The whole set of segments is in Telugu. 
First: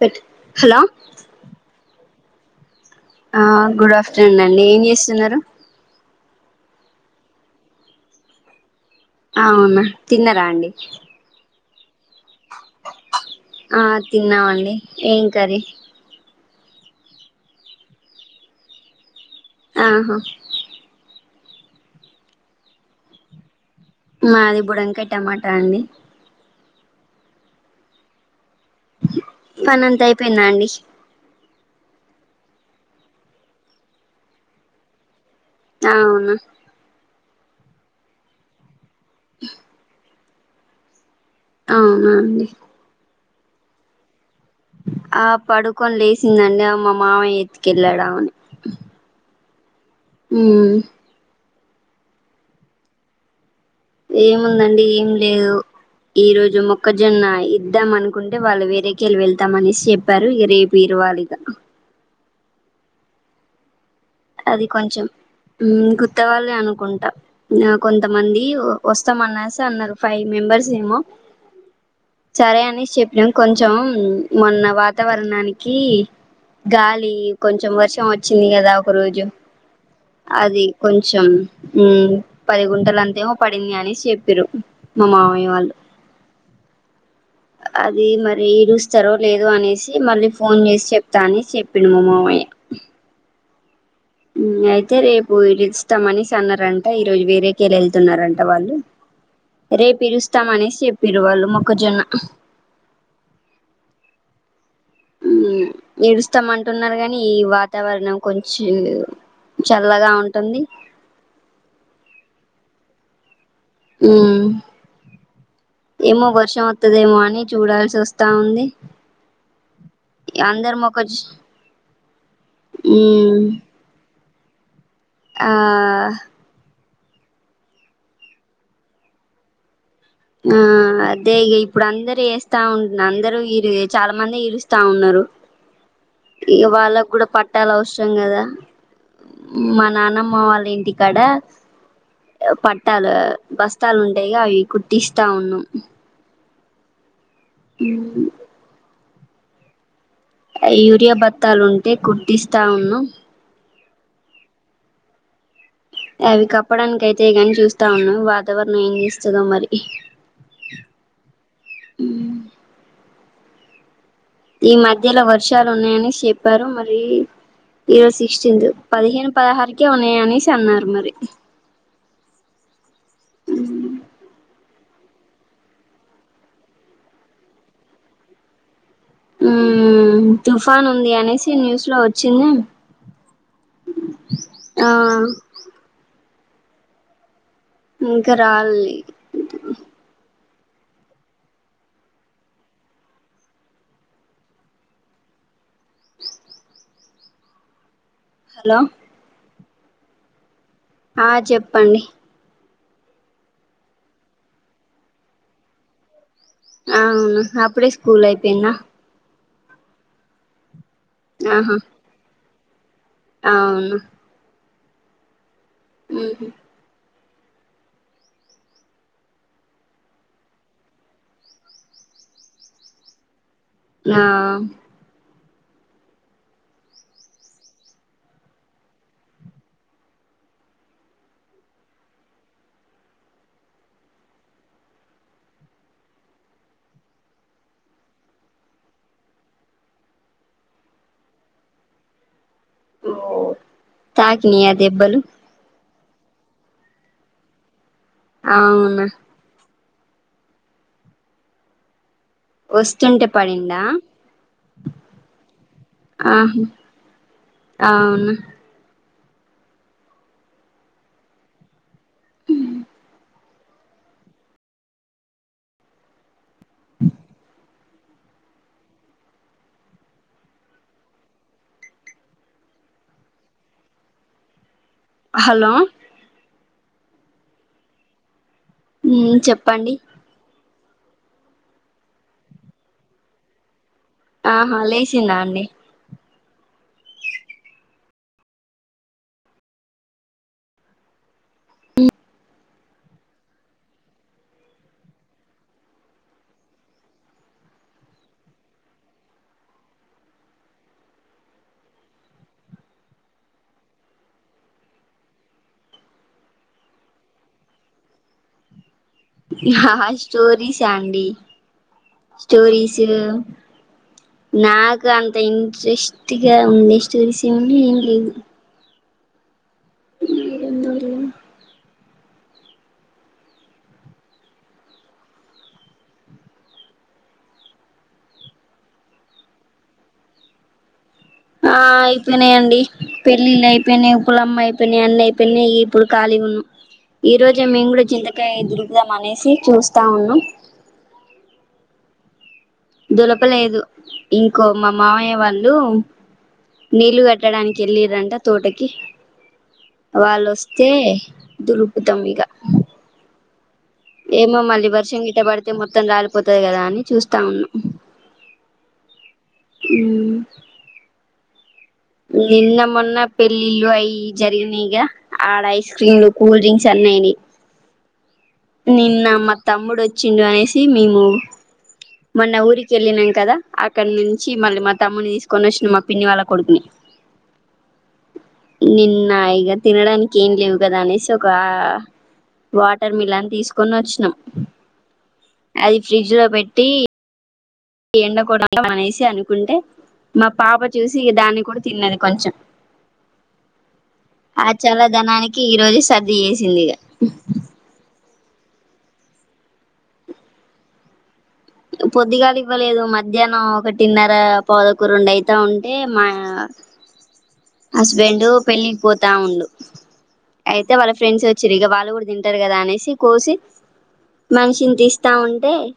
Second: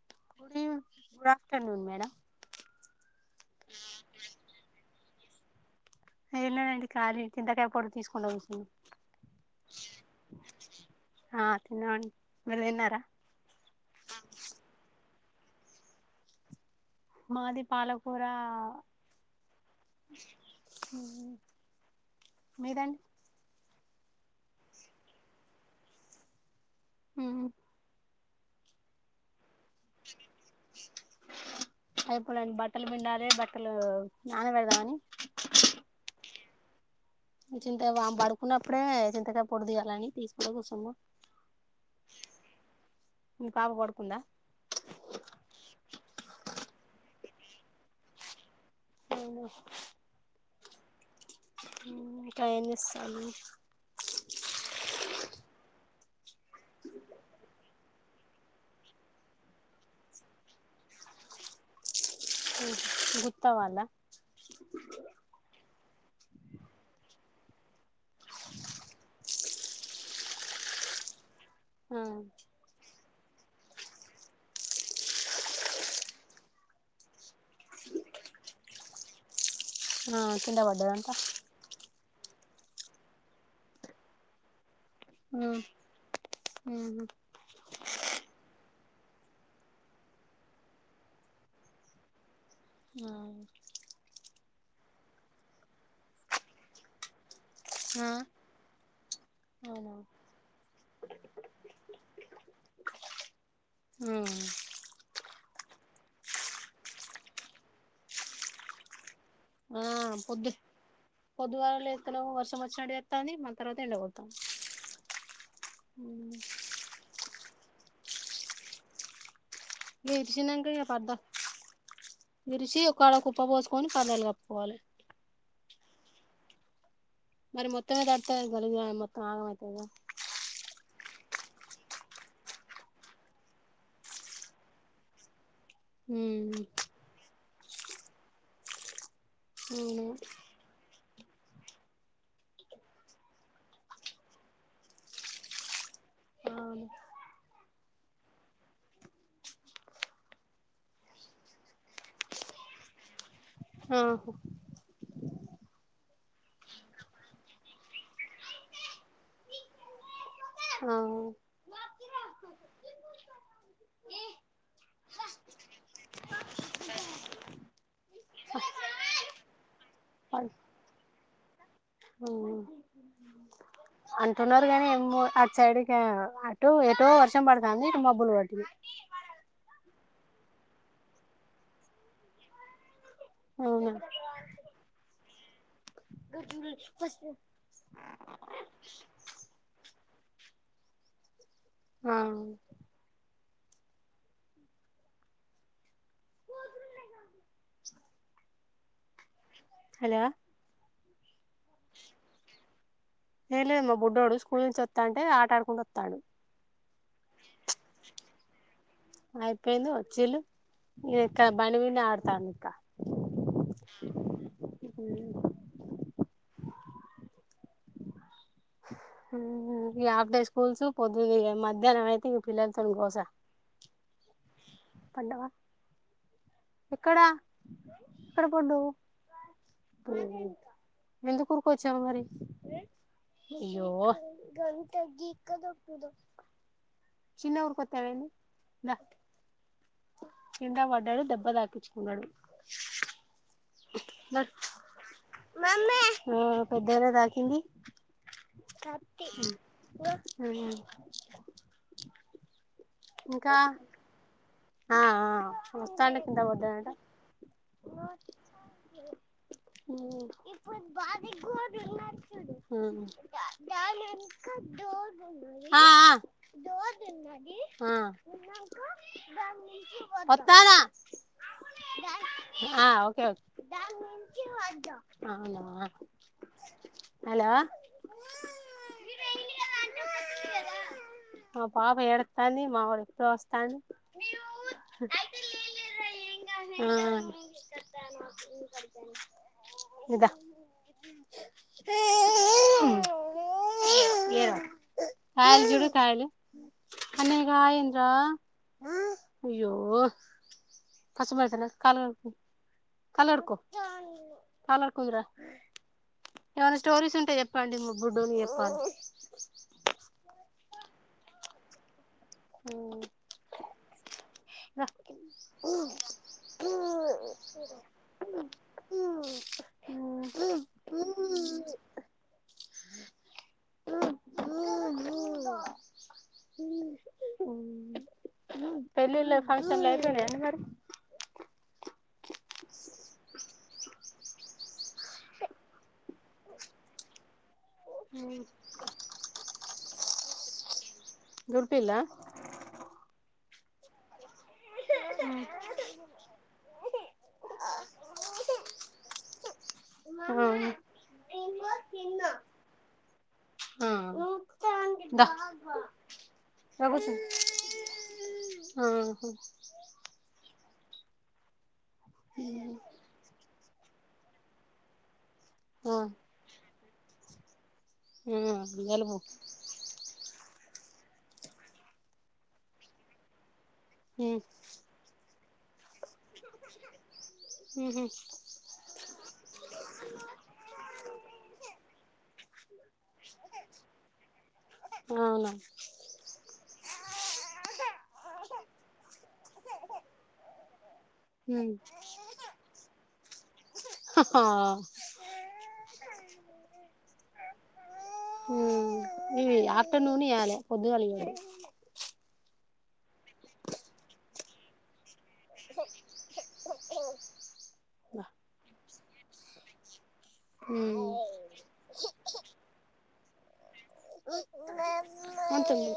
పెట్ గుడ్ హలో ఆఫ్టర్నూన్ మేడం ఆ గుడ్ ఆఫ్టర్నూన్ అండి ఏం చేస్ త్తున్నారు ఏం లేదండి కాలీ ఇంతకాయ పొడి తీసుకుండా కుస్సున్నా అవునా తిన్నరా అండి అడి ఆ తిన్నామండి ఏంకారీ మాది పాలకూర ఆహా హ మైదాని మాది బుడంకాయ్ టమాటా అండి అహ అ పని అంత అయిపోయింద అండి అయిపోలేండి బట్టలు పిండాలి బట్టలు నాన పెడదామని అవునా చింత వామ్ పడుకున్నప్పు ఇప్పుడే చింతకాయ పొడి దీయాలని తీ అ కోసమ అవునండి కాప పడుకుందా ఆ పడుకొని లేసిందండి మా మామయ్య ఎత్తుకెళ్ళాడమని అవును హమ్ కాయని ఇస్తాను ఏముందండి ఏం లేదు ఈ రోజు మొక్కజొన్న ఇద్దామన కుంటే వాళ్ళు వేరేకెళ్ళి వెళ్తామనేసి చెప్పారు ఇక రేపు ఇరువాలిగా గుత్తవాలా అది కొంచెం గుత్తా వాళ్ళి అనుకుంటా కొంతమంది వస్తామన్నారుసి అన్నారు ఫైవ్ మెంబర్స్ ఏమో ఆ చరయాని శషప కొంచెం మొన్న వాతావరణానికి గాలి కొంచెం వర్షం వచ్చింది కదా ప్రోజం ఆ కింద అది పడ్డదంతా కొంచం పది గుంటల అంతేమో పడింది అని చెప్పారు హమ్ అది మరి ఈడుూస్తారో లేదో అనేసి మళ్ళీ ఫోన్ చేసి చెప్తా అని చెప్పిడు మా మామయ్య ఆ అయితే రేపు ఇ ఇస్తామనిష అన్నారంట ఈరోజు వేరే ఆ వెళ్తున్నారంట వాళ్ళు అవునా రేపురుస్తామ అనేసి చెప్పారు వాళ్ళు మొక్కజొన్న అ ఉ ఏడుస్తామంటున్నారు కాని ఈ వాతావరణం కొంచం ఆ పొద్దు పొద్దుగాల లేస్తేనేమో వర్షం వచ్చినట్టు చేత్తాంది మళ్ళా హ ఏమో వర్షం వత్తది ఏమో అని చూడాల్సి వస్తా ఉంది విరిచినంక అందరు ఇక పర్ద మొక్కజొ విరిచి ఒకాడ కుప్ప ఉమ్ పోసుుకొని పర్దాలు కప్పుకో పోల ఆ మరి మొత్తమే దడుత కలిగు మొత్తం ఆగ అవుతుద ఆ అదే ఇ ఇప్పుడు అందరుూ వేస్తా ఉంటు అందరూ ఇరు చాలా మంది ఇరుస్తా ఉన్నారు ఇక వాళ్ళకు కూడా పట్టాలి అవసరం కదా మా నాన్నమ్మ వాళ్ళ ఇంటికి ఇక్కడ పట్టాలు బస్తాలు ఉంటాయి అవి కు ఇస్తా ఉన్నం అవును [unintelligible] యూరియా భత్తాలు ఉంటే కుట్టిస్తా ఉన్నం ఆహ అవి కప్పడానికి అయితయి గాని చూస్తా ఉన్నాం వాతావరణం ఏం చేస్తదో మరి అవు ఈ మధ్యలో వర్షాలు ఉన్నాయని చెప్పారు మరి ఈరోజు సిక్స్టీన్త్ ఆహా పదిహేను పదహారుకే ఉన్నాయి అనేసి అన్నారు మరి ఓ అంటున్నారు అడు కాని అటు సైడ్కి అటో ఎటో వర్షం పడతాంది ఇటు మబ్బులు పట్టినయి ఉ తుఫాన్ ఉంది అనేసి న్యూస్ లో వచ్చింది అవునా ఆ [unintelligible] ఫస్ట్ ఇంకా రాలేద్ ఆ పో హలో హలో ఆ చెప్ చెప్పండి. ఏం లేదు మా బుడ్డోడు స్కూల్ నుంచి వత్తాంటే ఆట ఆడుకుంటూ వత్తాండు. అవును అప్పుడే స్కూల్ అయిపోయిందా. అయిపోయింది వచ్చిళ్ళు. ఇదిక్కడ ఆహా బండి మీదనే ఆడతాండు. కా అవును ఊ ఊహు ఇగ హాఫ్ డే స్కూల్సు. పొద్దున్నే ఇగ మధ్యాహ్నం అయితే ఈ పిల్లలతోన్ గోసా. ఆ ఉండవా ఎక్కడా ఎక్కడ పండూ. ఎందుకు ఉరుకొచ్చావ్ మరి. అయ్యో చిన్నగ ఉరికొత్తే ఏమైంది దా. కింద పడ్డడు దెబ్బ తాకిచ్చుకున్నడు. ఓ తాకినీయట్ దెబ్బలు ఆ పెద్దగనే తాకింది. అవునా కత్తి ఆయా వస్తుంటే పడిండా. ఆ ఆ చూస్తాంటే కింద పడ్డడంటా. అవునా. ఊ హా అ ఆ ఆ వత్తానా. ఆ ఓకే ఓకే హలో అవునా హలో ఉ చెప్పండి మా పాప ఎడతంది మావలు ఇప్పుడే వస్తంది ఆహా లేచిందా అండి ఆ ఇదా ఏ కాయలు చుడు కాయలు అన్నయ్యకు ఆయి అయ్యింది రా అయ్యో కసు బడుతల కాలు కళ్లు కడుక్కో కళ్లు కడుకుందరా ఏమైనా స్టోరీస్ ఉంటే చెప్పండి మా బుడ్డోనికి చెప్పాలి. స్టోరీస్ అండి. స్టోరీస్ రా నాకు అంత ఇంట్రెస్ట్‌గా ఉండే స్టోరీస్ ఏమీ ఉన్నయ ఏం లేవు ఎందో లే పెళ్లిళ్ల ఫంక్షన్ లు అయిపోయినాయ అండి మరి ఆ అయిపోయినాయండి. పెళ్ళిళ్ళు అయిపోయినాయి. ఉప్పుల అమ్మ అయిపోయినాయి. అన్నీ అయిపోయినాయి. ఇప్పులు ఖాళీ ఉన్నాం. ఈ రోజే మేము కూడా చింతకాయ దొరుకుదాం అనేసి చూస్తా ఉన్నాం. దొరుపిల్లా దులపలేదు ఇంకో మా మావయ్య వాళ్ళు నీళ్లు కట్టడానికి ఎళ్లిరంట తోటకి ఆ వాళ్ళు వస్తే దురుకుతం ఇగా ఆ ఏమమ్ మల్ మళ్ వర్షం దా గిట్ట పడితే మొత్తం రాలిపోతది కదా రా అని కూర్చో చూస్తా ఉన్నాం. ఆహా ఉ నిన్న మొన్న పెళ్లి ఇల్లు అయి జరిగినయిగ ఆడ ఐస్ ఆ క్రీమ్లు కూల్ డ్రింక్ చెన్నైని ఆ జలుబు నిన్న మ తమ్ముడు వచ్చి టిిండు అనేసి మేముూ మొన్న ఊరికెళ్లి నాం కదా అక్కడి ఉమ్ నుంచి మళ్ళీ మా తమ్ముని తీస్ కొనుష్మా పిన్ని వాళ్ళ కొడుకుని ఉహు నిన్న ఇగ తినడానికి ఏం లేవు కదా అనేసి ఒక వా టర్ మిలాన్ తీసుకొని వచ్చినాం అవునా అది ఫ్రిడ్జ్ లో పెట్టి దీ ఎండకో అనేసి అనుకుంటే మా పాప చూసి దాన్ని ఉమ్ కూడా తిన్నది కొంచెం హా ఆ చల్లదనానికి ఈ రోజు స చేేసిందిగా హుమ్ ఇవి ఆఫ్టర్ నూనే ఇయలే పొద్దుగాల ఇవ్వరు పొద్దిగాలి ఇవ్వలేదు మధ్యాహ్నం ఒకటిన్నర పదొకు రెండు అయితా ఉంటే మా హస్బెండు పెళ్ళికి పోతా ఉండు అయితే ఉమ్ వాళ్ళ ఫ్రెండ్స్ వచ్ చిరిగా వాళ్ళు గుడా తింటారు కదా అనేసి కోసి మనిషిన్ తీస్ అంతంది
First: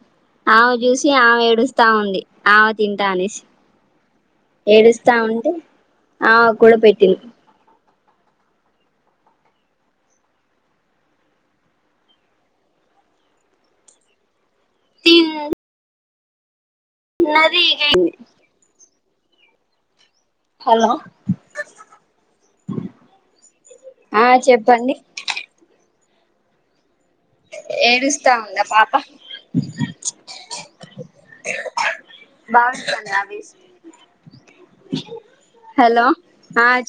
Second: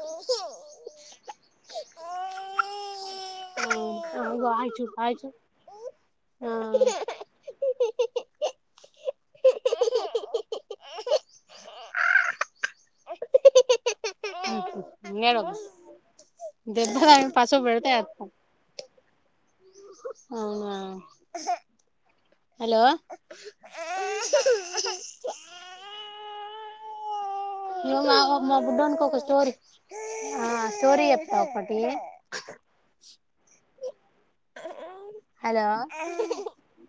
ఆమె చూసి ఆమె ఏడుస్తా ఉంది ఆమె తింటా అనేసి అగో ఆగి చూడు ఏడుస్తా ఆగి చూడు ఉంటే ఆ కూడ పెట్టింది నేను ఒస్ దెబ్బతగిలి పసుపు పెడితే అవునా హలో హలో ఆ చెప్పండి నువ్ మా ఏడుస్తా వా మా ఉందా బుడ్డోనికీ పాప ఒక స్టోరీ ఆ స్టోరీ చెప్తవా ఒకటి ఐస్ హలో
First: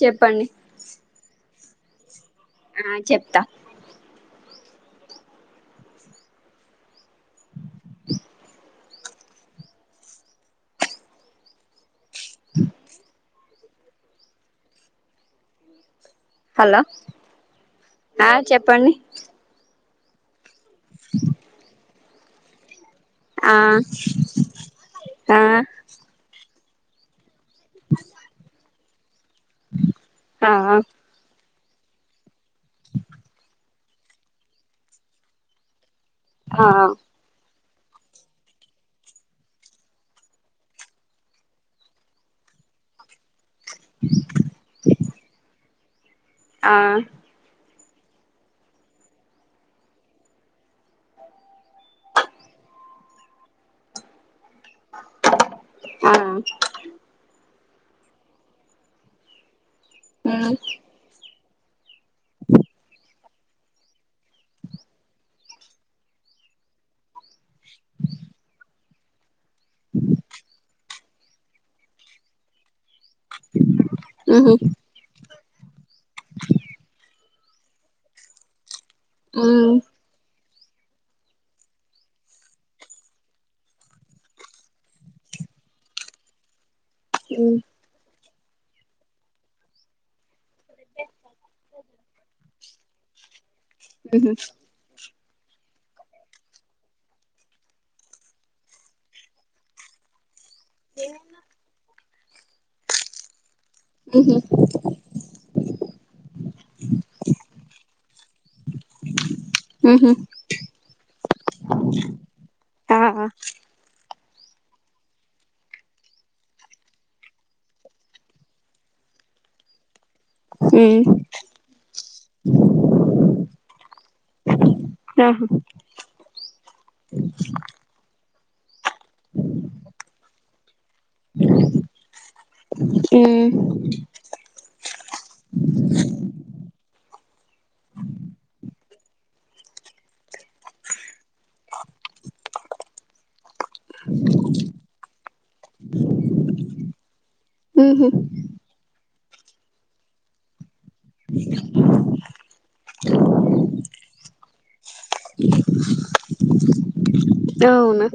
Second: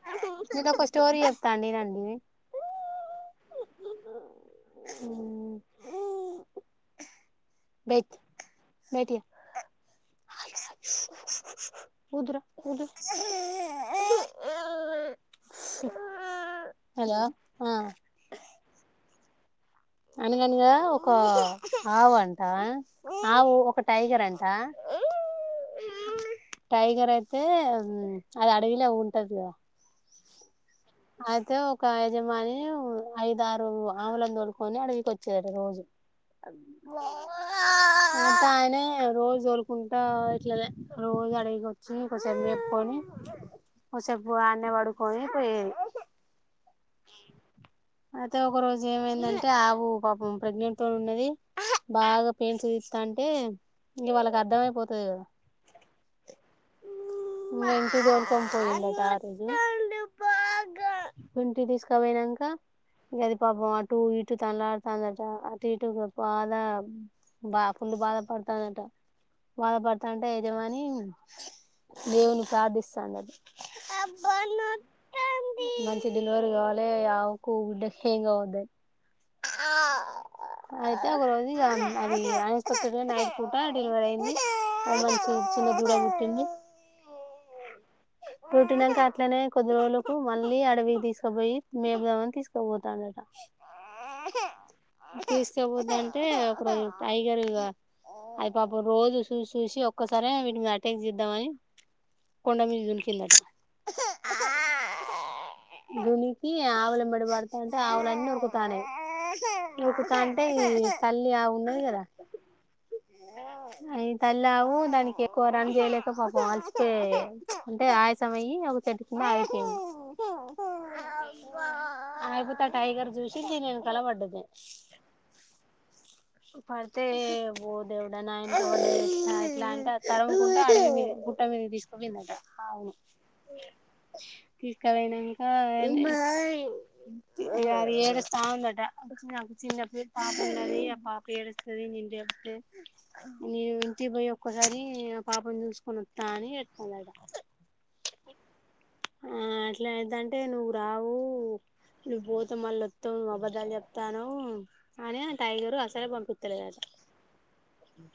చెప్పండి నీకొక స్టోరి తనేనండి ఆ చెప్త మటిే కుదురా కుదురు హలో ఆ చెప్పండి అనగనగా ఒకా ఆవ్ అంటా ఆవు ఆ ఒక టైగర్ అంట ఆ టైగరై ఐతే హుమ్ అది అడివిలో ఉన్ ఉంటది గదా ఆ ఆ అయితే ఒక యజమాని హు ఐద ఆరు ఆవులను తోడుకొని అడవికి వచ్చాడు రోజు అ ఆ అంత ఆయన రోజు తోలుకుంటా ఇట్లా రోజు అడిగొచ్చి ఒకసారి చెప్పుకొని కోసేపు అన్నే పడుకోని పోయేది ఆ అయితే ఒక రోజు ఏమైందంటే ఆవు పాపం ప్రెగ్నెంట్ తో ఉన్నది బాగా పెయిన్ చూదిస్తా అంటే ఇక వాళ్ళకి అర్ ఆ వెనక్కి తోలుకొని పోయిండట అటికి ఆ ఇంటి తీసుకు కుక్క పోయనంక అది పాపం అటు ఇటు తండ్లడి తండ్లడి అటు ఇటు [unintelligible] బాగా పుల్ బాధపడతందట వాళ్ళ పడుతంటే యజమాని దేవున్నీ ప్రార్థిస్తూ [unintelligible] మ్మ్ ఆది మంచి డెలివర్ కావాలి ఆవకు బిడ్డకి ఏం కావద్దాని మ్మ్ అయితే ఒక రోజు ఇగ నైట్ పూట డెలివరీ అయింది చిన్న దూడ పట్టింది హు పుట్టినాక అట్లనే కొద్ది రోజులకు మళ్ళీ అడవి తీసుకుపోయి మేపిదామని తీసుకోపోతాండట అ తీసుకోపోద్దంటే ఒకరు టైగర్ అది పాపం రోజు చూసి చూసి ఒక్కసరే ను్ అటాక్ చేద్దామని కొండా మీద ఆట మ్మ్ దునికి ఆవుల మెడ పడుతాంటే ఆవులన్ని ఉరుకుతన్నాయి మ్మ్ ఉరుకుతాంటే ఇగా తల్లి ఆవున్నాది కదా ఆ అయి తల్లి ఆవు దానికి ఎక్కువ రన్ చేయలేక పాపం అల్చపో అంటే ఆయసం అయి ఒక చెట్టు కింద ఆగిపోయింది మ్మ్ అగీపోతే ఆ టైగర్ చూసి దీని వెనకాల పడ్డది ఆహా పడితే ఓ దేవుడనాయనా ఇట్లా అంటే తరూము కుంట గుట్ట మీద తీసుకోపోయిందట అవును మ్మ్ తీసుకుపోయినంక ఆది ఏడుస్త ఉందట చిన్న పేరు పాప ఉండది పాప ఎడుస్తాధి [unintelligible] నను ఇంటికి పోయి ఒక్కసారి పాపని చూసుకొని వస్తా అని ఏడుస్తందట ఉహు ఆ అట్లాదంటే నువ్వు రావు నువ్వు పోతే మళ్ వత్తవ్ నువ్వు అబద్ధాలు చెప్తాన్నవ్ అనే టైగరు అసలే పంపితలేద అవునా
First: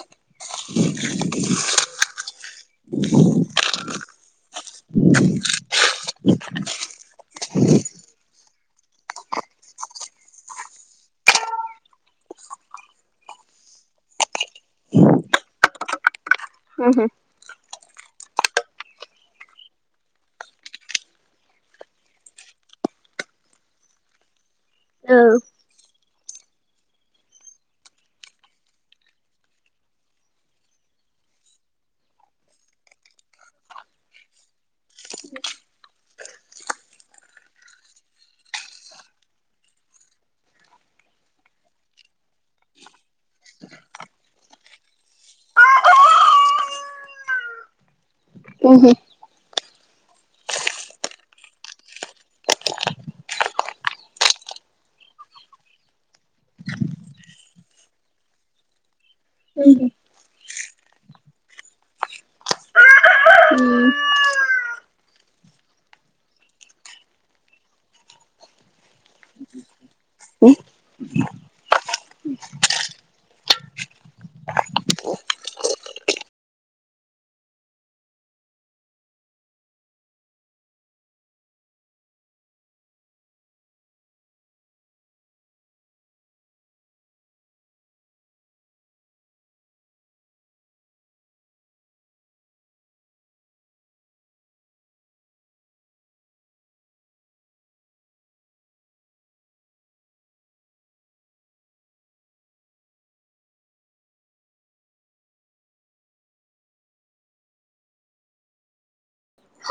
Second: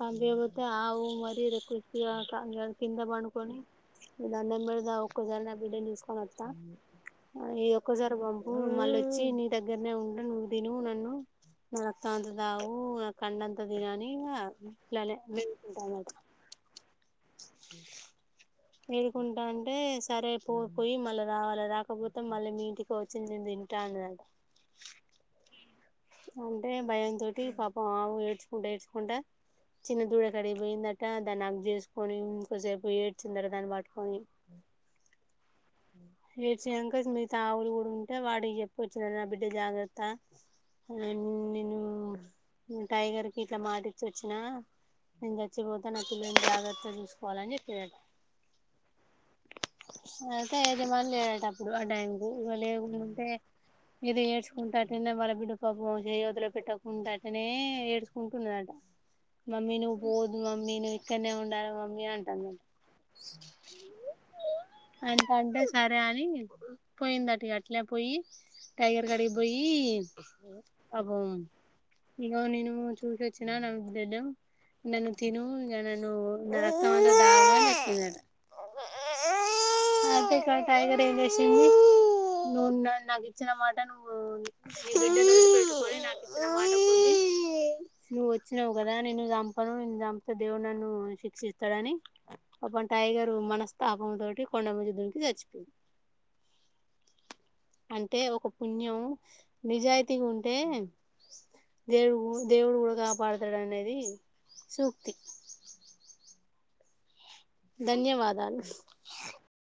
పంపించపోతే ఆవు మరి ర కింద పండుకొని నిక దండం పేడదా ఒక్కసారి నా బిడ్డ చూసుకొని వత్త ఇ ఒక్కసారి బ మళ్ళ వచ్చి నీ దగ్గరనే ఉండ నువ్వు తిను నన్ను నా రక్తంత దావు నా కండంత తినని ఇలానేంటా అన్నమాట ఉమ్మ్ క ఎడుకుంటా అంటే సరే పోపోయి మళ్ళీ రావాలి రాకపోతే మళ్ళీ మీ ఇంటికి వచ్చి నిన్ను తింటా అన్నదట ఆ అంటే భయంతోటి పాపం ఆవు ఏడ్చుకుంటూ ఏడ్చుకుంటా చిన్న దూడ కడిగిపోయిందట దాన్ని హాగ్ చేసుకొని ఇంకోసేపు వచ్చి దాన్ని పట్టుకొని ఏడ్యాంకల్స్ మీ తావులు కూడా ఉంటే వాడు చెప్పు వచ్చ నా బిడ్డ జాగ్రత్త నేను టైగర్ కి ఇట్లా మాటిచ్చి వచ్చినా నేను చచ్చిపోతే నా పిల్లని జాగ్రత్త చూసుకోవాలని చెప్పిందట హమ్ హు అయితే ఏది మళ్ళీ లేలట అప్పుడు ఆ టైం కు ఇ లేకుంటే ఏద ఏడ్చుకుంటటునే వాళ్ళ బిడ్డ పాపంయోతిలో పెట్టకుడాటునే ఏడ్చుకుంటున్నదట మమ్మీ నువ్వు పోదు మమ్మీ నువ్వు ఇక్కడనే ఉండాల మమ్మీ అంటుందంట అంతంటే సరే అని పోయింది అటు అట్లే పోయి టైగర్ కడికి పోయి అబ ఇగ నేను చూసిచ్చినా ను దిడం నన్ను తిను ఇగా న రక్తం అ ఇ టైగర్ ను్ నాకు ఇచ్చిన మాట నువవు నువ్వు వచ్చినావు కదా నేను చంపను న చంపితే దేవుడు నన్ను శిక్షిస్తాడని టైగరు మనస్తాపం తోటి కొండ మీద నుంచి దుకి చచ్చిపోయింది అంటే ఒక పుణ్యం నిజాయితీగా ఉంటే దేవు దేవుడు కూడా కాపాడుతాడ అనేది సూక్తి ధన్యవాదాలు హలో